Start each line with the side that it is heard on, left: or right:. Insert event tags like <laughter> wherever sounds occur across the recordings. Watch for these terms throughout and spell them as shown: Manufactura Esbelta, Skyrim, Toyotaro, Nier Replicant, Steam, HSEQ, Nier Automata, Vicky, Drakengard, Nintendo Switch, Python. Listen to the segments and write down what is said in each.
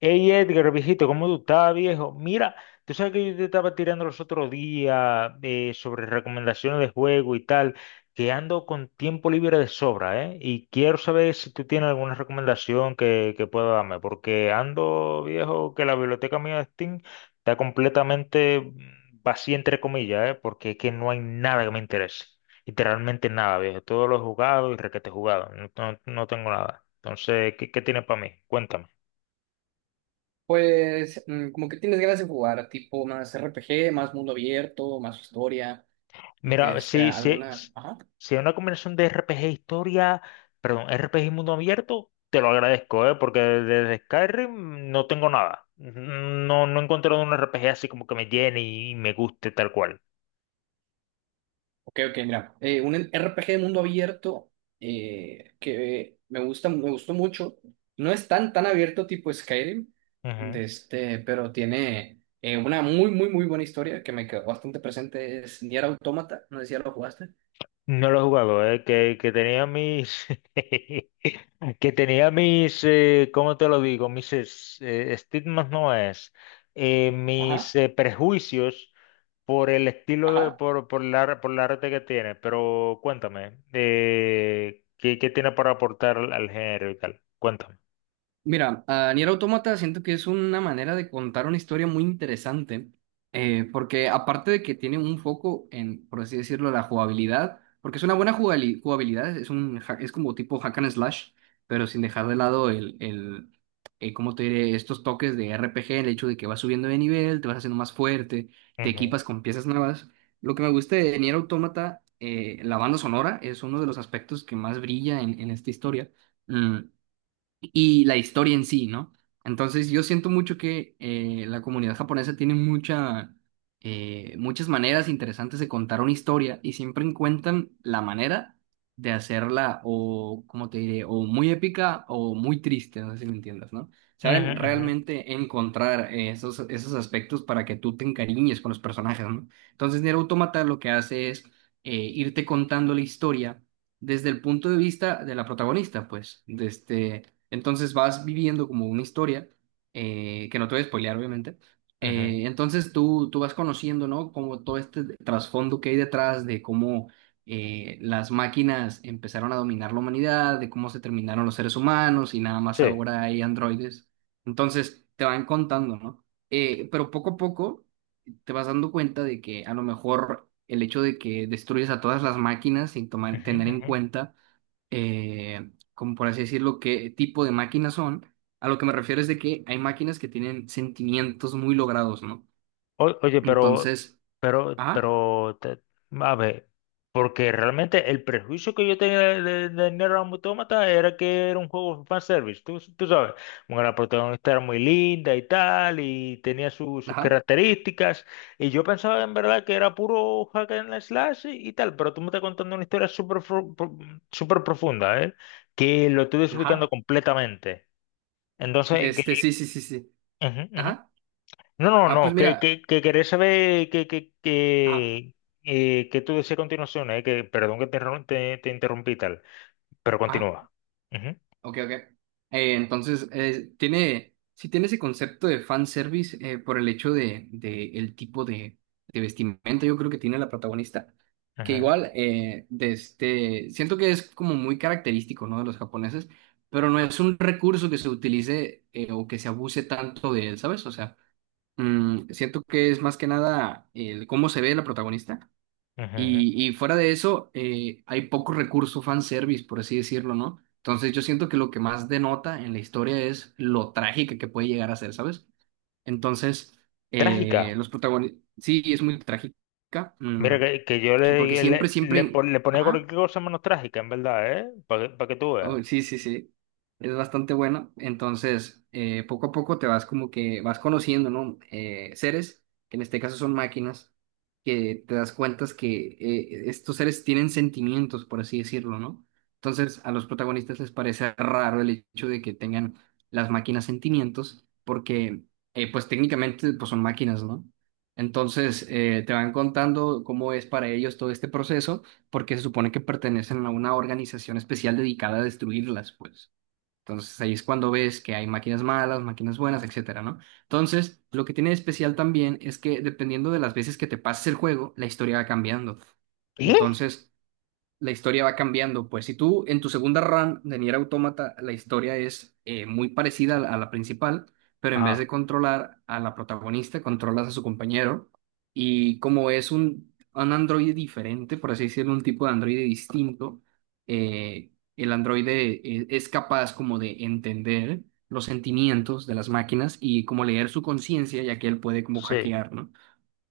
left: Hey Edgar, viejito, ¿cómo tú estás, viejo? Mira, tú sabes que yo te estaba tirando los otros días, sobre recomendaciones de juego y tal, que ando con tiempo libre de sobra, ¿eh? Y quiero saber si tú tienes alguna recomendación que pueda darme, porque ando, viejo, que la biblioteca mía de Steam está completamente vacía, entre comillas, ¿eh? Porque es que no hay nada que me interese. Literalmente nada, viejo. Todo lo he jugado y requete jugado. No, no tengo nada. Entonces, ¿qué tienes para mí? Cuéntame.
right: Pues como que tienes ganas de jugar, tipo más RPG, más mundo abierto, más historia, de
left: Mira,
right: este, alguna. Ajá.
left: si es una combinación de RPG historia, perdón, RPG y mundo abierto, te lo agradezco, ¿eh? Porque desde Skyrim no tengo nada. No, no he encontrado un RPG así como que me llene y me guste tal cual.
right: Ok, ok, mira. Un RPG de mundo abierto, que me gusta, me gustó mucho. No es tan, tan abierto tipo Skyrim,
left: Ujú.
right: de este, pero tiene una muy, muy, muy buena historia que me quedó bastante presente. Es Nier Automata, no sé si ya lo jugaste.
left: No lo he jugado, ¿eh? Que tenía mis... <laughs> que tenía mis... ¿Cómo te lo digo? Mis estigmas no es. eh,
right: Ajá,
left: mis eh, prejuicios por el estilo de,
right: ajá.
left: por la arte que tiene, pero cuéntame, ¿qué tiene para aportar al género y tal? Cuéntame.
right: Mira, a Nier Automata siento que es una manera de contar una historia muy interesante, porque aparte de que tiene un foco en, por así decirlo, la jugabilidad, porque es una buena jugabilidad, es como tipo hack and slash, pero sin dejar de lado el ¿cómo te diré? Estos toques de RPG, el hecho de que vas subiendo de nivel, te vas haciendo más fuerte, te
left: Ujú,
right: equipas con piezas nuevas. Lo que me gusta de Nier Automata, la banda sonora, es uno de los aspectos que más brilla en esta historia. Mm, y la historia en sí, ¿no? Entonces yo siento mucho que la comunidad japonesa tiene muchas maneras interesantes de contar una historia y siempre encuentran la manera de hacerla o, como te diré, o muy épica o muy triste, no sé si me entiendas, ¿no?
left: ujú,
right: Saben
left: ujú,
right: realmente encontrar esos aspectos para que tú te encariñes con los personajes, ¿no? Entonces Nier Automata lo que hace es irte contando la historia desde el punto de vista de la protagonista, pues. De este, entonces vas viviendo como una historia, que no te voy a spoilear, obviamente.
left: ujú.
right: Entonces tú vas conociendo, ¿no? Como todo este trasfondo que hay detrás de cómo las máquinas empezaron a dominar la humanidad, de cómo se terminaron los seres humanos y nada más
left: Sí.
right: ahora hay androides. Entonces te van contando, ¿no? Pero poco a poco te vas dando cuenta de que a lo mejor el hecho de que destruyes a todas las máquinas sin
left: Ujú,
right: tener en
left: ujú.
right: cuenta, como por así decirlo, qué tipo de máquinas son. A lo que me refiero es de que hay máquinas que tienen sentimientos muy logrados, ¿no?
left: Oye, pero,
right: Entonces,
left: pero,
right: ajá,
left: pero, te- a ver, porque realmente el prejuicio que yo tenía de Nier Automata era que era un juego fanservice, tú sabes, bueno, la protagonista era muy linda y tal, y tenía sus
right: ajá,
left: características, y yo pensaba en verdad que era puro hack and slash y tal, pero tú me estás contando una historia súper profunda, ¿eh? Que lo estoy desubicando
right: ajá,
left: completamente.
right: de
left: Entonces, que,
right: este, sí, sí, sí, sí,
left: ujú, ujú.
right: ajá,
left: No, no,
right: ah,
left: no,
right: pues
left: que,
right: mira,
left: que, que querés saber
right: ajá,
left: que tú decías a continuación, que perdón que te interrumpí y tal, pero
right: ajá.
left: continúa. Ujú,
right: Ok, ok. Entonces, tiene, sí tiene ese concepto de fanservice, por el hecho de el tipo de vestimenta, yo creo que tiene la protagonista, que
left: ajá,
right: igual, de este, siento que es como muy característico, ¿no?, de los japoneses, pero no es un recurso que se utilice, o que se abuse tanto de él, ¿sabes? O sea, siento que es más que nada el cómo se ve la protagonista
left: ajá.
right: y fuera de eso, hay poco recurso fanservice, por así decirlo, ¿no? Entonces yo siento que lo que más denota en la historia es lo trágica que puede llegar a ser, ¿sabes? Entonces,
left: Trágica.
right: los protagonistas, sí, es muy trágica,
left: Mira que yo
right: porque siempre, siempre,
left: le ponía cualquier
right: ajá.
left: cosa menos trágica, en verdad, ¿eh? Para que, pa' que tú
right: Oh,
left: veas.
right: sí, sí, sí. Es bastante bueno. Entonces, poco a poco te vas como que vas conociendo, ¿no? Seres, que en este caso son máquinas, que te das cuenta que estos seres tienen sentimientos, por así decirlo, ¿no? Entonces, a los protagonistas les parece raro el hecho de que tengan las máquinas sentimientos, porque, pues técnicamente, pues son máquinas, ¿no? Entonces, te van contando cómo es para ellos todo este proceso porque se supone que pertenecen a una organización especial dedicada a destruirlas, pues. Entonces ahí es cuando ves que hay máquinas malas, máquinas buenas, etcétera, ¿no? Entonces, lo que tiene de especial también es que dependiendo de las veces que te pases el juego, la historia va cambiando.
left: ¿Qué?
right: Entonces, la historia va cambiando. Pues si tú en tu segunda run de Nier Automata, la historia es, muy parecida a la principal, pero en vez de
left: Ajá,
right: controlar a la protagonista, controlas a su compañero. Y como es un androide diferente, por así decirlo, un tipo de androide distinto, el androide, es capaz como de entender los sentimientos de las máquinas y como leer su conciencia, ya que él puede como
left: sí.
right: hackear, ¿no?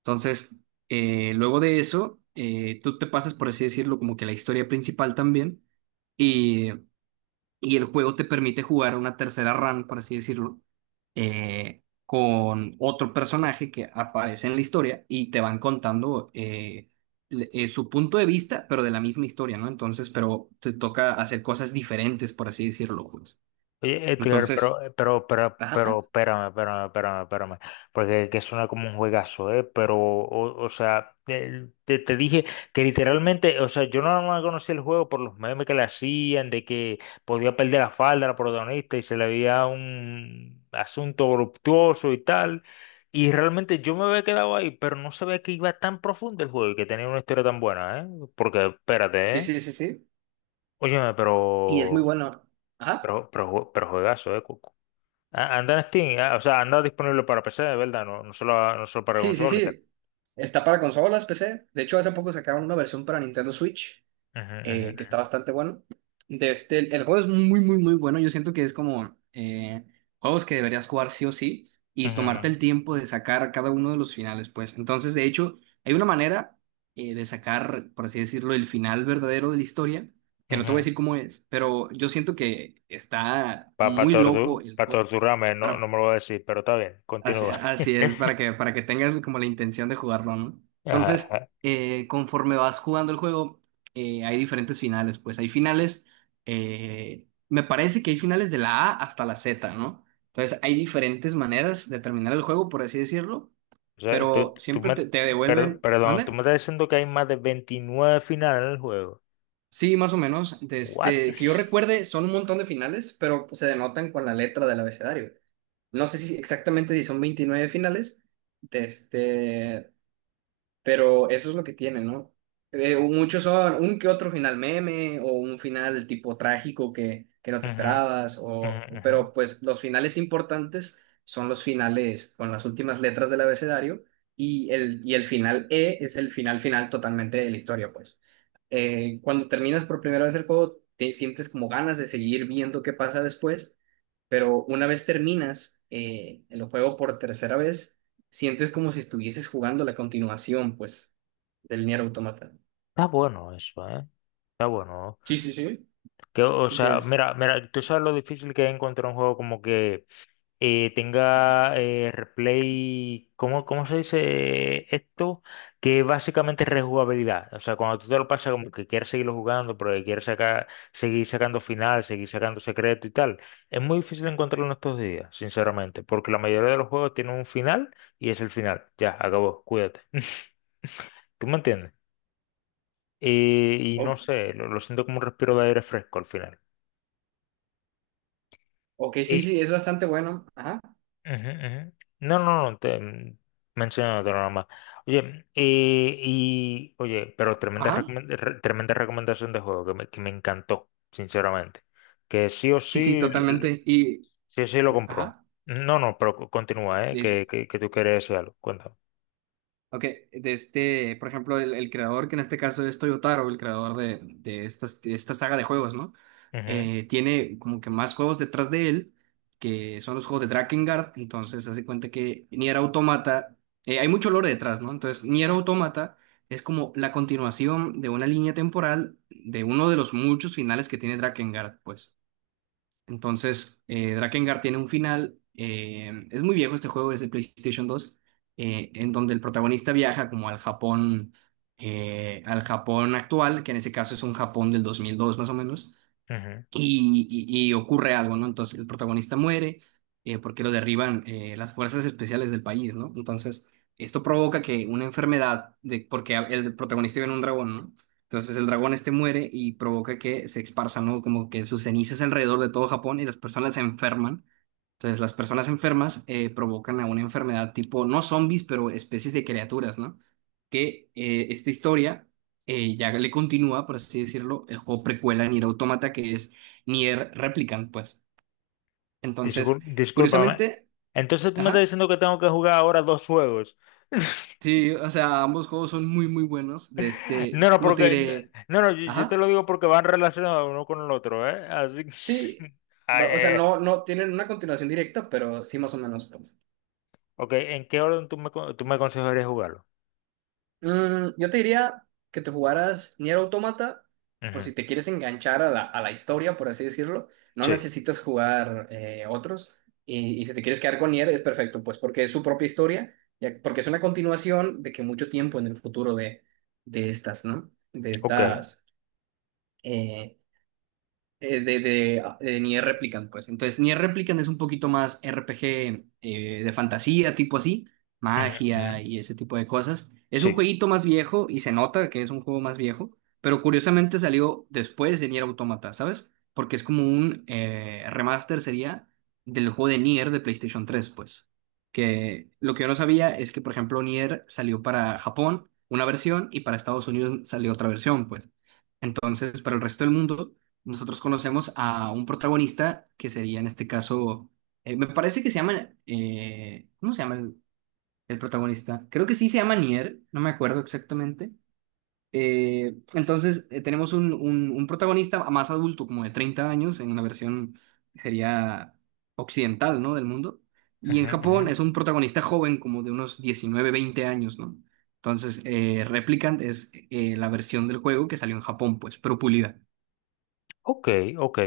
right: Entonces, luego de eso, tú te pasas, por así decirlo, como que la historia principal también, y, y el juego te permite jugar una tercera run, por así decirlo, con otro personaje que aparece en la historia y te van contando, su punto de vista, pero de la misma historia, ¿no? Entonces, pero te toca hacer cosas diferentes, por así decirlo, pues.
left: Oye, Edgar,
right: Entonces,
left: pero,
right: ajá,
left: espérame, espérame, espérame, espérame, porque que suena como un juegazo, ¿eh? Pero, o sea, te dije que literalmente, o sea, yo no, más conocía el juego por los memes que le hacían, de que podía perder la falda a la protagonista y se le veía un asunto voluptuoso y tal, y realmente yo me había quedado ahí, pero no sabía que iba tan profundo el juego y que tenía una historia tan buena, ¿eh? Porque, espérate,
right: sí,
left: ¿eh?
right: sí, sí, sí.
left: Óyeme, pero,
right: Y es muy bueno. Ajá.
left: pero, pero, jue- pero juegazo, ¿eh? Ah, anda en Steam, ah, o sea, anda disponible para PC, de verdad, no solo para
right: Sí, sí,
left: consola y tal.
right: sí. Está para consolas, PC. De hecho, hace poco sacaron una versión para Nintendo Switch, que está bastante bueno. De este, el juego es muy, muy, muy bueno. Yo siento que es como, juegos que deberías jugar sí o sí y tomarte el tiempo de sacar cada uno de los finales, pues. Entonces, de hecho, hay una manera, de sacar, por así decirlo, el final verdadero de la historia, que no te voy a decir cómo es, pero yo siento que está
left: Para
right: muy loco el, co-
left: torturarme, no, no
right: para
left: me lo voy a decir, pero está bien,
right: Así,
left: continúa.
right: así es,
left: <laughs>
right: para que tengas como la intención de jugarlo, ¿no?
left: Ajá,
right: Entonces,
left: ajá.
right: conforme vas jugando el juego, hay diferentes finales, pues hay finales, me parece que hay finales de la A hasta la Z, ¿no? Entonces, hay diferentes maneras de terminar el juego, por así decirlo,
left: O sea, tú,
right: pero
left: tú
right: siempre
left: me,
right: te
left: tú- per-
right: devuelven,
left: perdón, tú me
right: ¿mande?
left: estás diciendo que hay más de 29 finales en el juego.
right: Sí, más o menos,
left: ¿What?
right: desde que yo recuerde, son un montón de finales, pero se denotan con la letra del abecedario. No sé si exactamente si son 29 finales. Este, pero eso es lo que tiene, ¿no? Muchos son un que otro final meme o un final tipo trágico que no te
left: Ujú,
right: esperabas,
left: ujú,
right: o,
left: ujú.
right: pero pues los finales importantes son los finales con las últimas letras del abecedario y el final E es el final final totalmente de la historia, pues. Cuando terminas por primera vez el juego, te sientes como ganas de seguir viendo qué pasa después, pero una vez terminas, el juego por tercera vez, sientes como si estuvieses jugando la continuación, pues, del Nier Automata.
left: Está bueno eso, ¿eh? Está bueno.
right: Sí, sí, sí.
left: Que, o sea,
right: Entonces,
left: mira, mira, tú sabes lo difícil que es encontrar un juego como que tenga replay, ¿cómo se dice esto? Que básicamente es rejugabilidad. O sea, cuando tú te lo pasas como que quieres seguirlo jugando, pero que quieres sacar, seguir sacando final, seguir sacando secreto y tal. Es muy difícil encontrarlo en estos días, sinceramente, porque la mayoría de los juegos tienen un final y es el final. Ya, acabó, cuídate. <laughs> ¿Tú me entiendes? Y no
right: O-
left: sé, lo siento como un respiro de aire fresco al final.
right: ok, sí, sí, es bastante bueno. Ajá.
left: Ujú, ujú. No, no, no, te menciono otro nomás. Oye, pero tremenda,
right: Ajá.
left: tremenda recomendación de juego que me encantó, sinceramente. Que sí o sí,
right: Sí, sí, totalmente. Y,
left: sí o sí lo compró.
right: ajá.
left: No, no, pero continúa, ¿eh? Que,
right: Sí.
left: que, que tú quieres decir algo. Cuéntame.
right: Ok, de este, por ejemplo, el creador, que en este caso es Toyotaro, el creador de, de esta saga de juegos, ¿no?
left: Ujú,
right: Tiene como que más juegos detrás de él, que son los juegos de Drakengard, entonces hace cuenta que Nier Automata, hay mucho lore detrás, ¿no? Entonces, Nier Automata es como la continuación de una línea temporal de uno de los muchos finales que tiene Drakengard, pues. Entonces, Drakengard tiene un final. Es muy viejo este juego, es de PlayStation 2, en donde el protagonista viaja como al Japón actual, que en ese caso es un Japón del 2002 más o menos,
left: ujú.
right: y ocurre algo, ¿no? Entonces el protagonista muere, porque lo derriban, las fuerzas especiales del país, ¿no? Entonces esto provoca que una enfermedad, el protagonista viene un dragón, ¿no? Entonces el dragón este muere y provoca que se esparzan, ¿no?, como que sus cenizas alrededor de todo Japón y las personas se enferman. Entonces las personas enfermas, provocan a una enfermedad tipo, no zombies, pero especies de criaturas, ¿no?, que, esta historia, ya le continúa, por así decirlo, el juego precuela Nier Automata, que es ni er- replican, pues. Entonces,
left: Discúlpame.
right: curiosamente,
left: Entonces tú me estás
right: ajá,
left: diciendo que tengo que jugar ahora dos juegos. <laughs>
right: sí, o sea, ambos juegos son muy, muy buenos. De este,
left: No, no,
right: ¿cómo te
left: porque,
right: diré?
left: no, no, yo te
right: Ajá,
left: lo digo porque van relacionados uno con el otro, ¿eh? Así que,
right: sí,
left: <laughs> ay,
right: o sea, no, no tienen una continuación directa, pero sí, más o menos, pues.
left: ok, ¿en qué orden tú me aconsejarías jugarlo?
right: Yo te diría que te jugaras Nier Automata, por si
left: Ujú,
right: te quieres enganchar a la historia, por así decirlo. No
left: sí,
right: necesitas jugar, otros. Y si te quieres quedar con Nier, es perfecto, pues porque es su propia historia, porque es una continuación de que mucho tiempo en el futuro de estas, ¿no?
left: ok,
right: Eh, de de Nier Replicant, pues. Entonces, Nier Replicant es un poquito más RPG, de fantasía, tipo así,
left: ujú,
right: magia
left: ujú,
right: y ese tipo de cosas. Es un
left: sí,
right: jueguito más viejo y se nota que es un juego más viejo, pero curiosamente salió después de Nier Automata, ¿sabes? Porque es como un, remaster, sería, del juego de Nier de PlayStation 3, pues. Que lo que yo no sabía es que, por ejemplo, Nier salió para Japón una versión y para Estados Unidos salió otra versión, pues. Entonces, para el resto del mundo, nosotros conocemos a un protagonista que sería en este caso, me parece que se llama, ¿cómo se llama el protagonista? Creo que sí se llama Nier, no me acuerdo exactamente. Entonces, tenemos un protagonista más adulto, como de 30 años, en una versión sería occidental, ¿no?, del mundo. Y en
left: ujú,
right: Japón
left: ujú.
right: es un protagonista joven, como de unos 19 20 años, ¿no? Entonces, Replicant es, la versión del juego que salió en Japón, pues, pero pulida.
left: Ok, ok.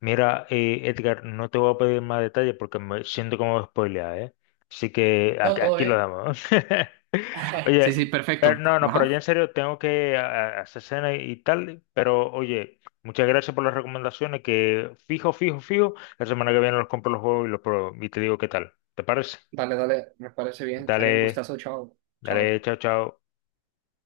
left: Mira, Edgar, no te voy a pedir más detalles porque me siento como spoilear, ¿eh? Así que aquí, aquí lo damos. <laughs>
right: Sí, sí,
left: Oye, pero
right: perfecto.
left: no, no, pero ya en
right: Ajá.
left: serio tengo que hacer cena y tal, pero oye, muchas gracias por las recomendaciones que fijo, fijo, fijo, la semana que viene los compro los juegos y los pruebo y te digo qué tal. ¿Te parece?
right: Dale, dale, me parece bien. Sale un
left: Dale,
right: gustazo, chao.
left: dale,
right: Chao.
left: chao, chao.